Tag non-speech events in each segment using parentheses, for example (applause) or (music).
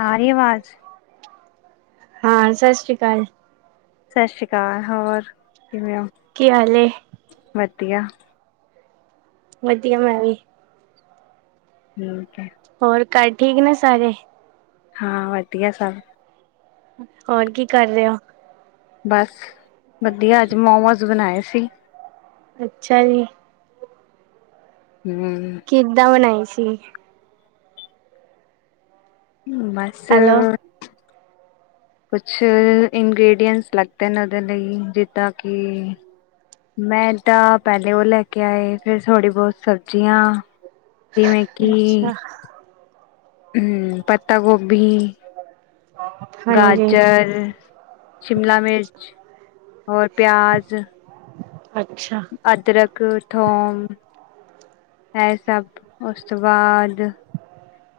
ਆ ਰਹੀ ਆਵਾਜ਼ ਹਾਂ ਸਤਿ ਸ਼੍ਰੀ ਅਕਾਲ, ਸਤਿ ਸ਼੍ਰੀ ਅਕਾਲ ਹੋਰ ਕਿਵੇਂ ਹੋ? ਕੀ ਹਾਲ ਏ? ਵਧੀਆ, ਵਧੀਆ ਮੈਂ ਵੀ, ਹੂੰ, ਹੋਰ ਘਰ ਠੀਕ ਨੇ ਸਾਰੇ, ਹਾਂ ਵਧੀਆ ਸਭ, ਹੋਰ ਕੀ ਕਰ ਰਹੇ ਹੋ? ਬਸ ਵਧੀਆ ਅੱਜ ਮੋਮੋਸ ਬਣਾਏ ਸੀ। ਅੱਛਾ ਜੀ। ਹੂੰ। ਕਿਦਾਂ ਬਣਾਈ ਸੀ? ਬੱਸ। ਹੈਲੋ ਕੁਛ ਇੰਗ੍ਰਡੀਐਂਟਸ ਲੱਗਦੇ ਨੇ ਉਹਦੇ ਲਈ ਜਿੱਦਾਂ ਕਿ ਮੈਂ ਤਾਂ ਪਹਿਲੇ ਉਹ ਲੈ ਕੇ ਆਏ ਫੇਰ ਥੋੜ੍ਹੀ ਬਹੁਤ ਸਬਜ਼ੀਆਂ ਜਿਵੇਂ ਕਿ ਅੱਛਾ ਹੂੰ ਪਤਾ ਗੋਭੀ ਹਾਂਜੀ ਗਾਜਰ, ਸ਼ਿਮਲਾ ਮਿਰਚ ਔਰ ਪਿਆਜ਼ ਅੱਛਾ, ਅਦਰਕ, ਥੋਮ, ਇਹ ਸਭ ਉਸ ਤੋਂ ਬਾਅਦ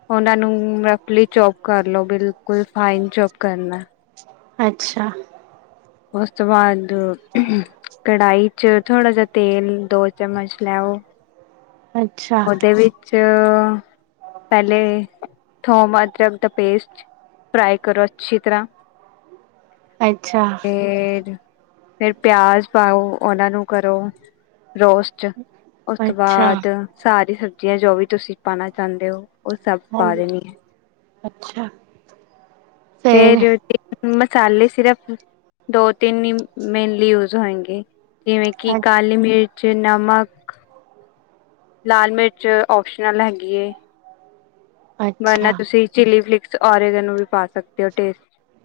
ਉਹਨਾਂ ਨੂੰ ਰਫਲੀ ਚੋਪ ਕਰ ਲਉ, ਬਿਲਕੁਲ ਫਾਈਨ ਚੋਪ ਕਰਨਾ। ਅੱਛਾ। ਉਸ ਤੋਂ ਬਾਅਦ ਕੜਾਹੀ ਥੋੜ੍ਹਾ ਜਿ ਤੇਲ ਦੋ ਚਮਚ ਲੈਓ ਅੱਛਾ ਉਹਦੇ ਵਿੱਚ। ਚ ਪਹਿਲੇ ਥੋਮ ਅਦਰਕ ਦਾ ਪੇਸਟ। ਫਰਾਈ ਕਰੋ ਅੱਛੀ ਤਰਾ। ਅੱਛਾ। ਫ ਫਰ ਪਿਆਜ ਪਾਓ ਉਹਨਾਂ ਨੂੰ ਕਰੋ ਰੋਸਟ। ਉਸ ਤੋਂ ਅੱਛਾ ਬਾਅਦ ਸਾਰੀ ਸਬਜ਼ੀਆਂ ਜੋ ਵੀ ਤੁਸੀਂ ਪਾਣਾ ਚਾਹੁੰਦੇ ਹੋ। ਉਹ ਸਭ ਪਾ ਹਾਂਜੀ ਦੇਣੀ ਹੈ। ਅੱਛਾ। ਫੇਰ ਮਸਾਲੇ ਸਿਰਪ ਦੋ ਤਿੰਨ ਹੀ ਮੇਨਲੀ ਯੂਜ ਹੋਣਗੇ ਜਿਵੇਂ ਕਿ ਅ ਕਾਲੀ ਮਿਰਚ ਨਮਕ ਲਾਲ ਮਿਰਚ ਓਪਸ਼ਨਲ ਹੈਗੀ ਹੈ। ਵਰਨਾ ਅੱਛਾ ਤੁਸੀਂ ਚਿੱਲੀ ਫਲਿਕਸ ਓਰੇਗਨ ਨੂੰ ਵੀ ਪਾ ਸਕਦੇ ਹੋ ਟੇਸਟ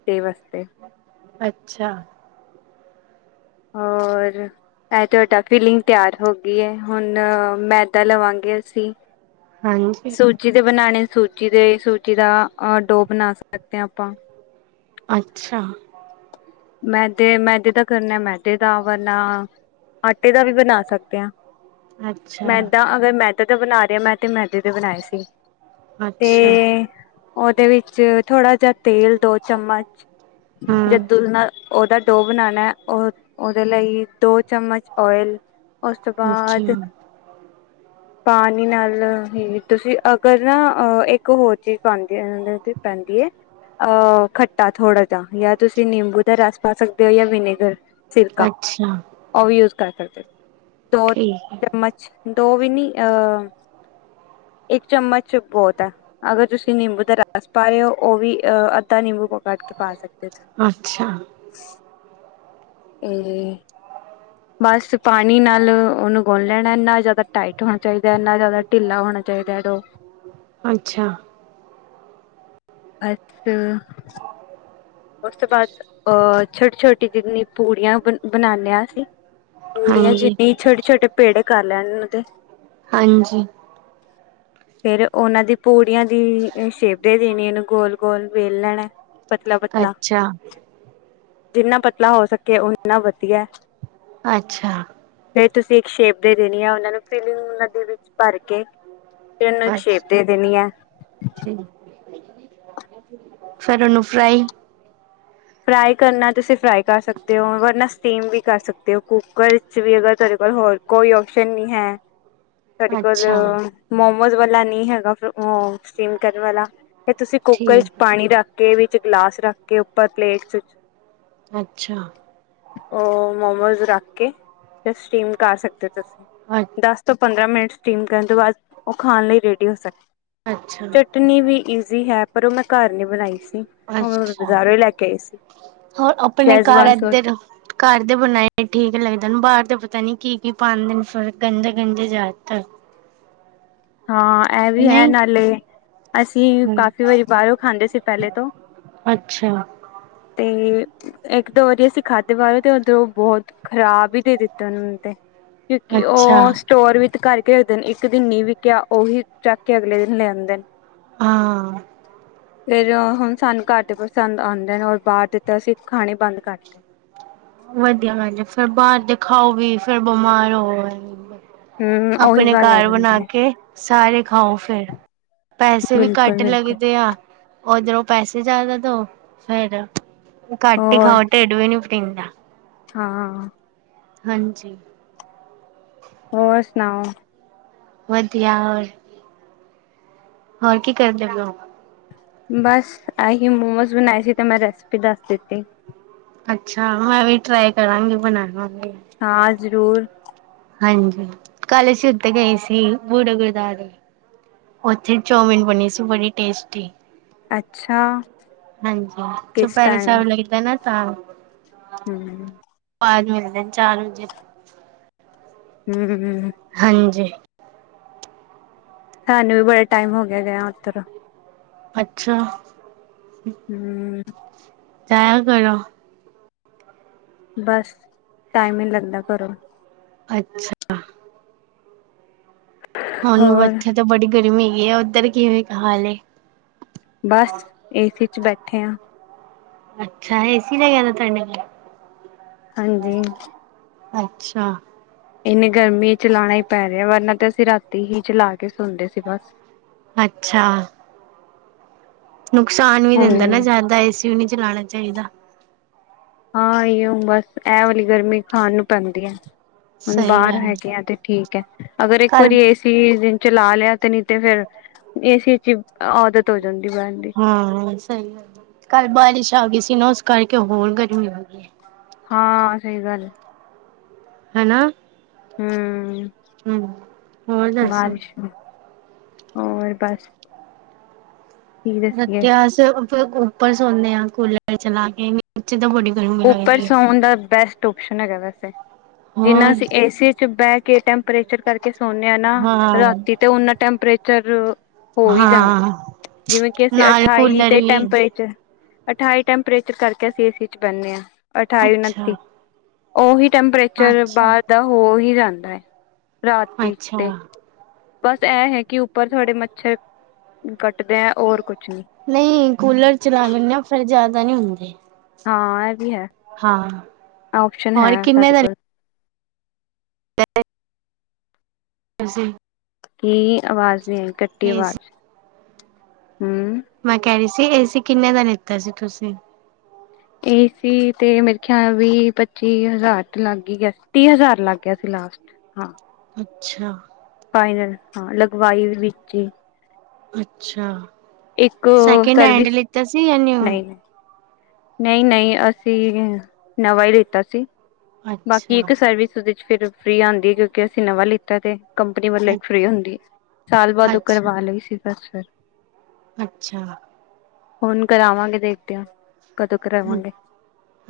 ਦੇ ਵਾਸਤੇ। ਅੱਛਾ। ਹੋਰ ਇਹ ਤੁਹਾਡਾ ਫੀਲਿੰਗ ਤਿਆਰ ਹੋ ਗਈ ਹੈ ਹੁਣ ਮੈਦਾ ਲਵਾਂਗੇ ਅਸੀਂ। ਹਾਂਜੀ। ਸੂ ਜਿ ਦੇ ਬਣਾਣੇ ਸੂਜੀ ਦੇ ਸੂਜੀ ਦਾ ਡੋਅ ਬਣਾ ਸਕਦੇ ਹਾਂ ਆਪਾਂ। ਅੱਛਾ। ਮੈਦੇ ਮੈਦੇ ਤਾਂ ਕਰਨੇ ਮੈਦੇ। ਆਟੇ ਦਾ ਵਰਨਾ ਆਟੇ ਦਾ ਵੀ ਬਣਾ ਸਕਦੇ ਹਾਂ ਅੱਛਾ ਮੈਦਾ ਅਗਰ ਮੈ ਤੇ ਬਣਾ ਰਿਹਾ ਮੈਂ ਤੇ ਮੈਦੇ ਦੇ ਬਣਾਏ ਸੀ ਤੇ ਅੱਛਾ ਉਹਦੇ ਵਿੱਚ ਥੋੜਾ ਜਿ ਤੇਲ ਦੋ ਚਮਚ ਜ ਹਮ ਦੁੱਧ ਨਾਲ ਉਹਦਾ ਡੋ ਬਣਾਉਣਾ ਉਹਦੇ ਲਈ ਦੋ ਚਮਚ ਆਇਲ ਉਸ ਤੋਂ ਬਾਅਦ ਅੱਛਾ (inaudible) ਪਾਣੀ ਨਾਲ ਹੀ ਤੁਸੀਂ ਅਗਰ ਨਾ ਅਹ ਇੱਕ ਹੋਰ ਚੀਜ਼ ਪਾਉਂਦੀ ਪੈਂਦੀ ਹੈ। ਖੱਟਾ ਥੋੜ੍ਹਾ ਜਿਹਾ ਜਾਂ ਤੁਸੀਂ ਨਿੰਬੂ ਦਾ ਰਸ ਪਾ ਸਕਦੇ ਹੋ ਜਾਂ ਵਿਨੇਗਰ ਸਿਰਕਾ ਅੱਛਾ ਉਹ ਵੀ ਯੂਜ ਕਰ ਸਕਦੇ ਦੋ ਠੀਕ ਹੈ ਚਮਚ ਦੋ ਵੀ ਨੀ ਅ ਇੱਕ ਚਮਚ ਬਹੁਤ ਹੈ ਅਗਰ ਤੁਸੀਂ ਨੀੰਬੂ ਦਾ ਬੱਸ ਪਾ ਰਹੇ ਹੋ ਉਹ ਵੀ ਅਹ ਅੱਧਾ ਨੀੰਬੂ ਪ ਕੱਟ ਕੇ ਪਾ ਸਕਦੇ ਹੋ ਤੁ ਅੱਛਾ। ਏ ਰੇ। ਬਸ ਪਾਣੀ ਨਾਲ ਉਹਨੂੰ ਗੁੰਣ ਲੈਣਾ ਇੰਨਾ, ਨਾ ਜ਼ਿਆਦਾ ਟਾਈਟ ਹੋਣਾ ਚਾਹੀਦਾ ਨਾ ਜ਼ਿਆਦਾ ਢਿੱਲਾ ਹੋਣਾ ਚਾਹੀਦਾ ਡੋ। ਅੱਛਾ। (unintelligible) ਉਸ ਤੋਂ ਬਾਅਦ ਅਹ ਛੋਟੀ-ਛੋਟੀ ਜਿੰਨੀ ਪੂੜੀਆਂ ਬ ਬਣਾਉਨੇ ਹਾਂ ਅਸੀਂ। ਪੂੜੀਆਂ ਹਾਂਜੀ ਜਿੱਡੀ ਛੋਟੇ-ਛੋਟੇ ਪੇੜੇ ਕਰ ਲੈਣ ਉਹ ਦੇ। ਹਾਂਜੀ। ਫਿਰ ਉਹਨਾਂ ਦੀ ਪੂੜੀਆਂ ਦੀ ਸ਼ੇਪ ਦੇ ਦੇਣੀ ਉਹਨੂੰ ਗੋਲ ਗੋਲ ਵੇਲ ਲੈਣਾ। ਮਤਲਬ। ਅੱਛਾ। ਜਿੰਨਾ ਪਤਲਾ ਹੋ ਸਕੇ ਉੱਨਾ ਵੱਧੀਆ। ਅੱਛਾ। ਫਰ ਤੁਸੀਂ ਇੱਕ ਸ਼ੇਪ ਦੇ ਦੇਣੀ ਆ ਉਹਨਾਂ ਨੂੰ ਫਿਲਿੰਗ ਉਹ ਦੇ ਵਿੱਚ ਭਰ ਕੇ ਫ ਇਹਨੂੰ ਇੱਕ ਅੱਛ ਸ਼ੇਪ ਦੇ ਦੇਣੀ ਹੈ। ਫਿਰ ਉਹਨੂੰ ਫਰਾਈ ਫਰਾਈ ਕਰਨਾ ਤੁਸੀਂ ਫਰਾਈ ਕਰ ਸਕਦੇ ਹੋ ਕਰਨਾ ਸਟੀਮ ਵੀ ਕਰ ਸਕਦੇ ਹੋ ਕੁੂੱਕਰ 'ਚ ਵੀ ਅਗਰ ਤੁਹਾਡੇ ਕੋਲ ਹੋਰ ਕੋਈ ਔਪਸ਼ਨ ਨਹੀਂ ਹੈ। ਹ। ਤੁਹਾਡੇ ਕੋਲ ਮੋਮੋਸ ਵਾਲਾ ਨਹੀਂ ਹੈਗਾ ਸਟੀਮ ਕਰਨ ਵਾਲਾ ਤੇ ਤੁਸੀਂ ਕੁੱਕਰ 'ਚ ਠੀਕ ਪਾਣੀ ਰੱਖ ਕੇ ਵਿੱਚ ਗਲਾਸ ਰੱਖ ਕੇ ਉੱਪਰ ਪਲੇਟਸ ਵਿੱਚ ਅੱਛਾ। ਉਹ ਮੋਮੋਸ ਰੱਖ ਕੇ ਤੇ ਸਟੀਮ ਕਰ ਸਕਦੇ ਹੋ ਤੁਸੀਂ। (unintelligible) ਦਸ ਤੋਂ ਪੰਦਰਾਂ ਮਿੰਟ ਸਟੀਮ ਕਰਨ ਤੋਂ ਬਾਅਦ ਉਹ ਖਾਣ ਲਈ ਰੈਡੀ ਹੋ ਸਕੇ। ਅੱਛਾ। ਚਟਣੀ ਵੀ ਈਜ਼ੀ ਹੈ, ਪਰ ਉਹ ਮੈਂ ਘਰ ਨਹੀਂ ਬਣਾਈ ਸੀ ਉਹ ਅੱਛਾ ਬਾਜ਼ਾਰੋਂ ਹੀ ਲੈ ਕੇ ਆਈ ਸੀ। ਹੋਰ ਆਪਣੇ ਘਰ ਸ਼ੈਜ਼ਵਾਨ ਸੋਸ ਏਧੱਰ। ਘਰ ਦੇ ਬਣਾਏ ਠੀਕ ਲੱਗਦੇ ਬਾਹਰ ਦੇ ਪਤਾ ਨਹੀਂ ਕੀ ਕੀ ਪਾਂਦੇ ਨੇ ਫਿਰ ਗੰਦੇ ਗੰਦੇ ਜਿਆਦਾਤਰ ਹਾਂ, ਇਹ ਵੀ ਹੈ ਨਹੀਂ ਨਾਲੇ ਅਸੀਂ ਕਾਫ਼ੀ ਵਾਰੀ ਬਾਹਰੋਂ ਖਾਂਦੇ ਸੀ ਪਹਿਲੇ ਤੋਂ। ਅੱਛਾ। ਤੇ ਇੱਕ ਦੋ ਵਾਰੀ ਅਸੀਂ ਖਾਧੇ ਬਾਹਰੋ ਤੇ ਉਧਰੋਂ ਬਹੁਤ ਖ਼ਰਾਬ ਹੀ ਦੇ ਦਿੱਤੇ ਉਹਨੇ ਤੇ। ਕਿਉਂਕਿ ਅੱਛਾ ਉਹ ਸਟੋਰ ਵਿੱਚ ਕਰਕੇ ਦਿਨ ਇੱਕ ਦਿਨ ਨੀ ਵਿਕਿਆ ਉਹੀ ਚੱਕ ਕੇ ਅਗਲੇ ਦਿਨ ਲਿਆਂਦੇ ਨੇ। ਹਾਂ। ਫਿਰ ਹੁਣ ਸਾਨੂੰ ਘੱਟ ਹੀ ਪਸੰਦ ਆਦੇ ਨੇ, ਔਰ ਬਾਹਰ ਦੇ ਤਾਂ ਅਸੀਂ ਖਾਣੇ ਬੰਦ ਕਰ ਦਿੱਤੇ। ਵੱਧੀਆ ਗੱਲ ਏ ਫੇਰ ਬਾਹਰ ਦੀ ਖਾਓ ਵੀ ਫੇਰ ਬਿਮਾਰ ਹੋ। ਹੂੰ ਉਹੀ ਆਪਣੇ ਗੱਲ ਆ ਘਰ ਬਣਾ ਜਾਂਦੀ ਹੈ ਕੇ ਸਾਰੇ ਖਾਉ ਫਿਰ। ਪੈਸੇ ਵੀ ਬਿਲਕੁਲ ਘੱਟ ਬਿਲਕੁਲ ਲੱਗਦੇ ਆ। ਉਧਰੋਂ ਪੈਸੇ ਜ਼ਿਆਦਾ ਦੋ ਫੇਰ ਘੱਟ ਹੀ ਹੋਰ ਖਾਉ, ਟਿੱਡ ਵੀ ਨਹੀਂ ਟਿੰਡਾ। ਹਾਂ। ਹਾਂਜੀ। ਹੋਰ ਸੁਣਾਓ। ਵਧੀਆ ਹੋਰ, ਹੋਰ ਕੀ ਕਰਦੇ ਪਏ ਹੋ। ਬਸ ਏਹੀ ਮੋਮੋਸ ਬਣਾਏ ਸੀ ਤੇ ਮੈਂ ਰੈਸਪੀ ਦੱਸ ਦਿੱਤੀ। ਅੱਛਾ, ਮੈਂ ਵੀ ਟਰਾਈ ਕਰਾਂਗੀ ਬਣਾਣ ਵੇਲੇ। ਹਾਂ, ਜ਼ਰੂਰ। ਹਾਂਜੀ, ਕੱਲ ਅਸੀ ਉੱਥੇ ਗਏ ਸੀ ਬੂੜੇ। (unintelligible) ਉੱਥੇ ਚਾਓਮਿਨ ਬਣੀ ਸੀ ਬੜੇ ਟੇਸਟੀ। ਅੱਛਾ ਹਾਂਜੀ ਕਿਸ ਚੁਪੈਰੇ ਟਾਈਮ ਸਾਹਿਬ ਲੱਗਦਾ ਨਾ ਤਾਂ। ਹੂੰ। ਬਾਹਰ ਮਿਲਦੇ ਨ ਚਾਰ ਵਜੇ ਹੂ ਹੂ ਹੂ ਹਾਂਜੀ ਸਾਨੂੰ ਵੀ ਬੜੇ ਟਾਈਮ ਹੋ ਗਿਆ, ਗਯਾ ਉੱਧਰ। ਅੱਛਾ ਹੂ ਜਾਇਆ ਕਰ ਬਸ ਟਾਈਮ ਹੀ ਲੱਗਦਾ ਘਰੋਂ ਅੱਛਾ। ਹੁਣ ਹੋਰ ਇੱਥੇ ਤਾਂ ਬੜੀ ਗਰਮੀ ਹੈਗੀ ਆ ਉੱਧਰ ਕੀ ਹੋਏ ਕ ਹਾਲੇ। ਬਸ ਏ ਸੀ ਚ ਬੈਠੇ ਹਾਂ। ਅੱਛਾ ਏ ਸੀ ਨਹੀਂ ਹੈਗਾ ਤੁਹਾਡੇ। ਹਾਂਜੀ। ਅੱਛਾ। ਇੰਨੀ ਗਰਮੀ ਚਲਾਉਣਾ ਹੀ ਪੈ ਰਿਹਾ ਵਰਨਾ ਤੇ ਅਸੀਂ ਰਾਤੀ ਹੀ ਚਲਾ ਕੇ ਸੋਂਦੇ ਸੀ ਬਸ। ਅੱਛਾ ਨੁਕਸਾਨ ਵੀ ਹੂੰ ਦਿੰਦਾ ਨਾ ਜ਼ਿਆਦਾ ਏ ਸੀ ਨੀ ਚਲਾਉਣਾ ਚਾਹੀਦਾ। ਹਾਂ ਇਹੋ ਬਸ ਐਹ ਵਾਲੀ ਗਰਮੀ ਖਾਣ ਨੂੰ ਪੈਂਦੀ ਹੈ। ਹੁਣ ਸਹੀ ਗੱਲ ਬਾਹਰ ਹੈਗੇ ਆ ਤੇ ਠੀਕ ਹੈ, ਅਗਰ ਇੱਕ ਕੱਲ ਵਾਰੀ ਏ ਸੀ ਕਿਸੀ ਦਿਨ ਚਲਾ ਲਿਆ, ਤੇ ਨਹੀਂ ਤੇ ਫਿਰ ਏ ਸੀ ਚ ਆਦਤ ਹੋ ਜਾਂਦੀ, ਬਹਿਣ ਦੀ। ਹਾਂ ਸਹੀੱ ਗਲ ਐ, ਕੱਲ ਬਾਰਿਸ਼ ਆ ਗਈ ਸੀ ਨਾ ਉਸ ਕਰਕੇ ਹੋਰ ਗਰਮੀ ਹੋ ਗਈ ਹੈ। ਹਾਂ ਸਹੀ ਗੱਲ ਐ। ਹੈਨਾ ਹੂ ਹੋਰ ਦੱਸੋ? ਬਾਰਿਸ਼, ਹੋਰ ਬਸ ਕੀ ਰੇ ਦੱਸੀਏ ਅਸੀ ਤੇ ਉੱਪਰ ਸੌਦੇ ਆ ਕੂਲਰ ਚਲਾ ਕੇ, ਨੀਚੇ ਤਾਂ ਬੜੀ ਗਰਮੀ ਉੱਪਰ ਲੱਗਦੀ ਹੈ। ਸੌਉਣ ਦਾ ਬੈਸਟ ਔਪਸ਼ਨ ਹੈਗਾ ਵੈਸੇ, ਜਿੰਨਾ ਹੋਰ ਚ ਏ ਸੀ ਚ ਬਹਿ ਕੇ ਟੈਂ ਟੈਪਰੇਚਰ ਕਰਕੇ ਸੋਨੇ ਆ ਨਾ ਹਾਂ ਰਾਤੀ ਤੇ, ਉਨਾ ਟੈਂਪਰੇਚਰ ਹੋ ਹੀ ਜਾਂਦਾ, ਹਾਂ ਜਿਵੇਂ ਕਿ ਅਸੀਂ ਨਾਲ ਅਠਾਈ ਕੂਲਰ ਤੇ ਵੀ ਟੈਂਪਰੇਚਰ ਅਠਾਈ ਟੈਂਪਰੇਚਰ ਕਰਕੇ ਅਸੀਂ ਏ ਸੀ ਚ ਬੰਨੇ ਹਾਂ, ਅਠਾਈ ਅੱਛਾ ਉਨੱਤੀ ਉਹੀ ਟੈਂਪਰੇਚਰ ਅੱਛਾ ਬਾਹਰ ਦਾ ਹੋ ਹੀ ਜਾਂਦਾ ਹੈ ਰਾਤੀ ਅੱਛਾ ਤੇ ਬਸ ਇਹ ਹੈ ਕਿ ਉੱਪਰ ਥੋੜੇ ਮੱਛਰ ਕੱਟਦੇ ਹੈ, ਹੋਰ ਕੁਛ ਨਹੀਂ ਨਹੀਂ ਕੂਲਰ ਚਲਾ ਲੈਂਨੇ ਆ, ਫਿਰ ਜ਼ਿਆਦਾ ਨਹੀਂ ਹੁੰਦੇ ਹਾਂ ਇਹ ਵੀ ਹੈ, ਹਾਂ ਆਪਸ਼ਨ ਹੈ ਹੋਰ ਕਿੰਨੇ ਸਾਡੇ ਦਾ ਕੋਲ ਅਸੀ ਕੀ ਆਵਾਜ਼ ਨਹੀਂ ਆ, ਕੱਟੀ ਏਸੀ ਅਵਾਜ਼, ਹੂ ਮੈਂ ਕਹਿ ਰਹੀ ਸੀ, ਏ ਸੀ ਕਿੰਨੇ ਦਾ ਲਿੱਤਾ ਸੀ ਤੁਸੀਂ। ਏ ਸੀ ਤੇ ਮੇਰੇ ਖਿਆਲ ਵੀ ਪੱਚੀ ਹਜ਼ਾਰ ਤੋਂ ਲੱਗ ਹੀ ਗਿਆ ਸੀ, ਤੀਹ ਹਜ਼ਾਰ ਲੱਗ ਗਿਆ ਸੀ ਲਾਸਟ। ਹਾਂ ਅੱਛਾ ਫਾਈਨਲ, ਹਾਂ ਲਗਵਾਈ ਵੀ ਵਿੱਚੇ। ਅੱਛਾ, ਇੱਕ ਸੈਕਿੰਡ ਹੈਂਡ ਸਰਵਿਸ ਲਿੱਤਾ ਸੀ, ਯਾ ਨਿਊ। ਨਹੀਂ ਨਹੀਂ ਨਹੀਂ ਨਹੀਂ, ਅਸੀਂ ਨਵਾਂ ਹੀ ਲਿੱਤਾ ਸੀ। ਬਾਕੀ ਇੱਕ ਅੱਛਾ ਸਰਵਿਸ ਉਹਦੇ ਚ ਫਿਰ ਫ੍ਰੀ ਆਉਂਦੀ ਹੈ, ਕਿਉਂਕਿ ਅਸੀਂ ਨਵਾਂ ਲਿੱਤਾ ਤੇ ਕੰਪਨੀ ਵੱਲੋਂ ਇੱਕ ਫ੍ਰੀ ਹੁੰਦੀ ਐ, ਸਾਲ ਬਾਅਦ ਉਹ ਅੱਛਾ ਕਰਵਾ ਲਈ ਸੀ ਫਿਰ ਅੱਛਾ ਹੁਣ ਕਰਾਵਾਂਗੇ ਦੇਖਦੇ ਆਂ, ਕਦੋਂ ਕਰਾਵਾਂਗੇ।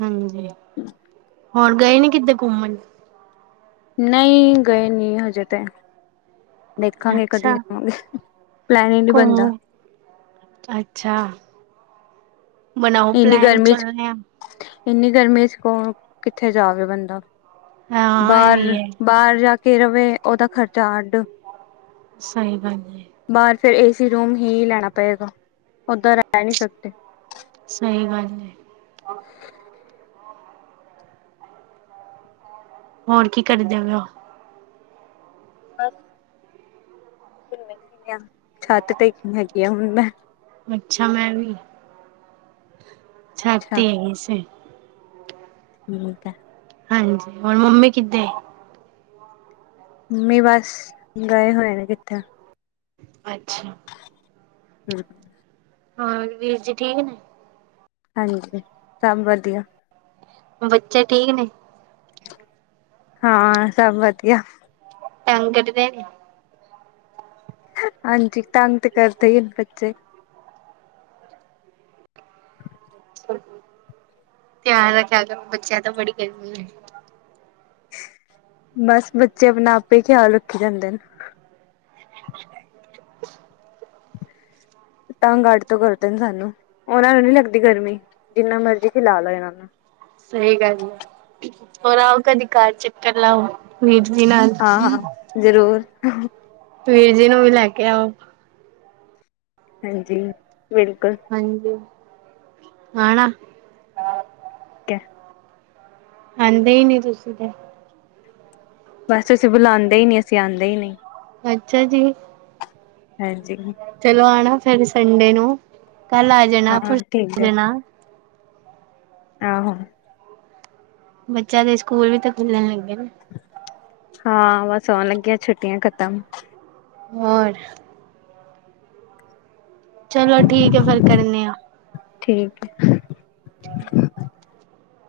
ਹਾਂਜੀ, ਹੁਣ ਗਏ ਨੀ ਕਿਤੇ ਘੁੰਮਣ? ਨਹੀਂ ਗਏ ਨਹੀਂ ਹਜੇ ਤੇ। ਦੇਖਾਂਗੇ ਕਦੀ ਅੱਛਾ ਜਾਵਾਂਗੇ, ਪਲੈਨ ਹੀ ਨੀ ਬਣਦਾ। ਅੱਛਾ ਅੱਛਾ। ਬਣਾਓ ਇੰਨੀ ਪਲੈਨ ਗਰਮੀ ਚ, ਚੱਲਣੇ ਆ ਇੰਨੀ ਗਰਮੀ ਚ ਕੌਣ ਕਿੱਥੇ ਜਾਵੇ ਬੰਦਾ। ਹਾਂ ਇਹ ਬਾਹਰ ਵੀ ਹੈ ਬਾਹਰ ਜਾ ਕੇ ਰਵੇ, ਉਹਦਾ ਖ਼ਰਚਾ ਅੱਡ। ਸਹੀ ਗੱਲ ਏ। ਬਾਹਰ ਚ ਫਿਰ ਏਸੀ ਰੂਮ ਹੀ ਲੈਣਾ ਪਏਗਾ, ਉਧਰ ਰਹਿ ਨਹੀਂ ਸਕਦੇ। ਸਹੀ ਗੱਲ ਐ। ਹੋਰ ਕੀ ਕਰਦੇ ਵਯੋ? ਬਸ (unintelligible) ਛੱਤ ਟੇਕਣੀ ਹੈਗੀ ਆ ਹੁਣ ਮੈਂ। ਅੱਛਾ ਮੈਂ ਵੀ, ਛੱਤ ਅੱਛਾ ਤੇ ਹੈਗੀ ਸੀ ਠੀਕ ਆ। ਹਾਂਜੀ, ਹੋਰ ਮੰਮੀ ਕਿਥੇ ਮਮੀ ਬਸ ਗਏ ਹੋਏ ਨੇ ਕਿੱਥੇ। ਅੱਛਾ ਹੂ ਹਾਂ, ਵੀਰ ਜੀ ਠੀਕ ਨੇ। ਹਾਂਜੀ ਸਭ ਵਧੀਆ ਬੱਚੇ ਠੀਕ ਨੇ? ਹਾਂ ਸਭ ਵਧੀਆ। ਟਾਈਮ ਕੱਢਦੇ- ਹਾਂਜੀ ਤੰਗ ਤੇ ਕਰਦੇ ਹੀ ਨੇ ਬੱਚੇ। ਧਿਆਨ ਰੱਖਿਆ ਕਰੋ ਬੱਚਿਆਂ ਦਾ ਬੜੀ ਗਰਮੀ ਐ। ਬਸ ਬੱਚੇ ਆਪਣਾ ਆਪੇ ਖਿਆਲ ਰੱਖੀ ਜਾਂਦੇ ਨੇ। (unintelligible) ਤੰਗ ਅੱਡ ਤੋਂ ਕਰਦੇ ਨੇ ਸਾਨੂੰ, ਉਹਨਾਂ ਨੂੰ ਨੀ ਲੱਗਦੀ ਗਰਮੀ ਜਿੰਨਾ ਮਰਜ਼ੀ ਕਿ ਖਿਲਾ ਲਓ ਇਹਨਾਂ ਨੂੰ। ਸਹੀ ਗੱਲ ਐ ਹੋਰ ਆਓ ਕਦੇ ਘਰ ਚੱਕਰ ਲਾਓ ਗੇ। ਵੀਰ ਜੀ ਨਾਲ- ਹਾਂ ਹਾਂ ਜ਼ਰੂਰ। ਵੀਰ ਜੀ ਨੂੰ ਵੀ ਲੈ ਕੇ ਆਓ। ਹਾਂਜੀ ਬਿਲਕੁਲ। ਹਾਂਜੀ ਖਾਣਾ- ਕੇ- ਆਂਦੇ ਹੀ ਨੀ ਤੁਸੀਂ ਤੇ। ਬਸ ਅਸੀਂ ਬੁਲਾਦੇ ਹੀ ਨਹੀਂ ਅਸੀਂ ਆਦੇ ਹੀ ਨਹੀਂ। ਅੱਛਾ ਜੀ। ਹਾਂਜੀ। ਚਲੋ ਆਣਾ ਫਿਰ ਸੰਡੇ ਨੂੰ, ਕੱਲ ਆ ਜਾਣਾ ਹਾਂ ਪਰਸੋਂ ਠੀਕ ਆ ਹੈ ਜਾਣਾ। ਆਹੋ। ਬੱਚਿਆਂ ਦੇ ਸਕੂਲ ਵੀ ਤਾਂ ਖੁੱਲਣ ਲੱਗੇ ਨੇ। ਹਾਂ ਬਸ ਆਉਣ ਲੱਗੀਆਂ ਛੁੱਟੀਆਂ ਖਤਮ। ਹੋਰ। ਚਲੋ ਠੀਕ ਐ ਫਿਰ ਕਰਨੇ ਆ। ਠੀਕ ਐ।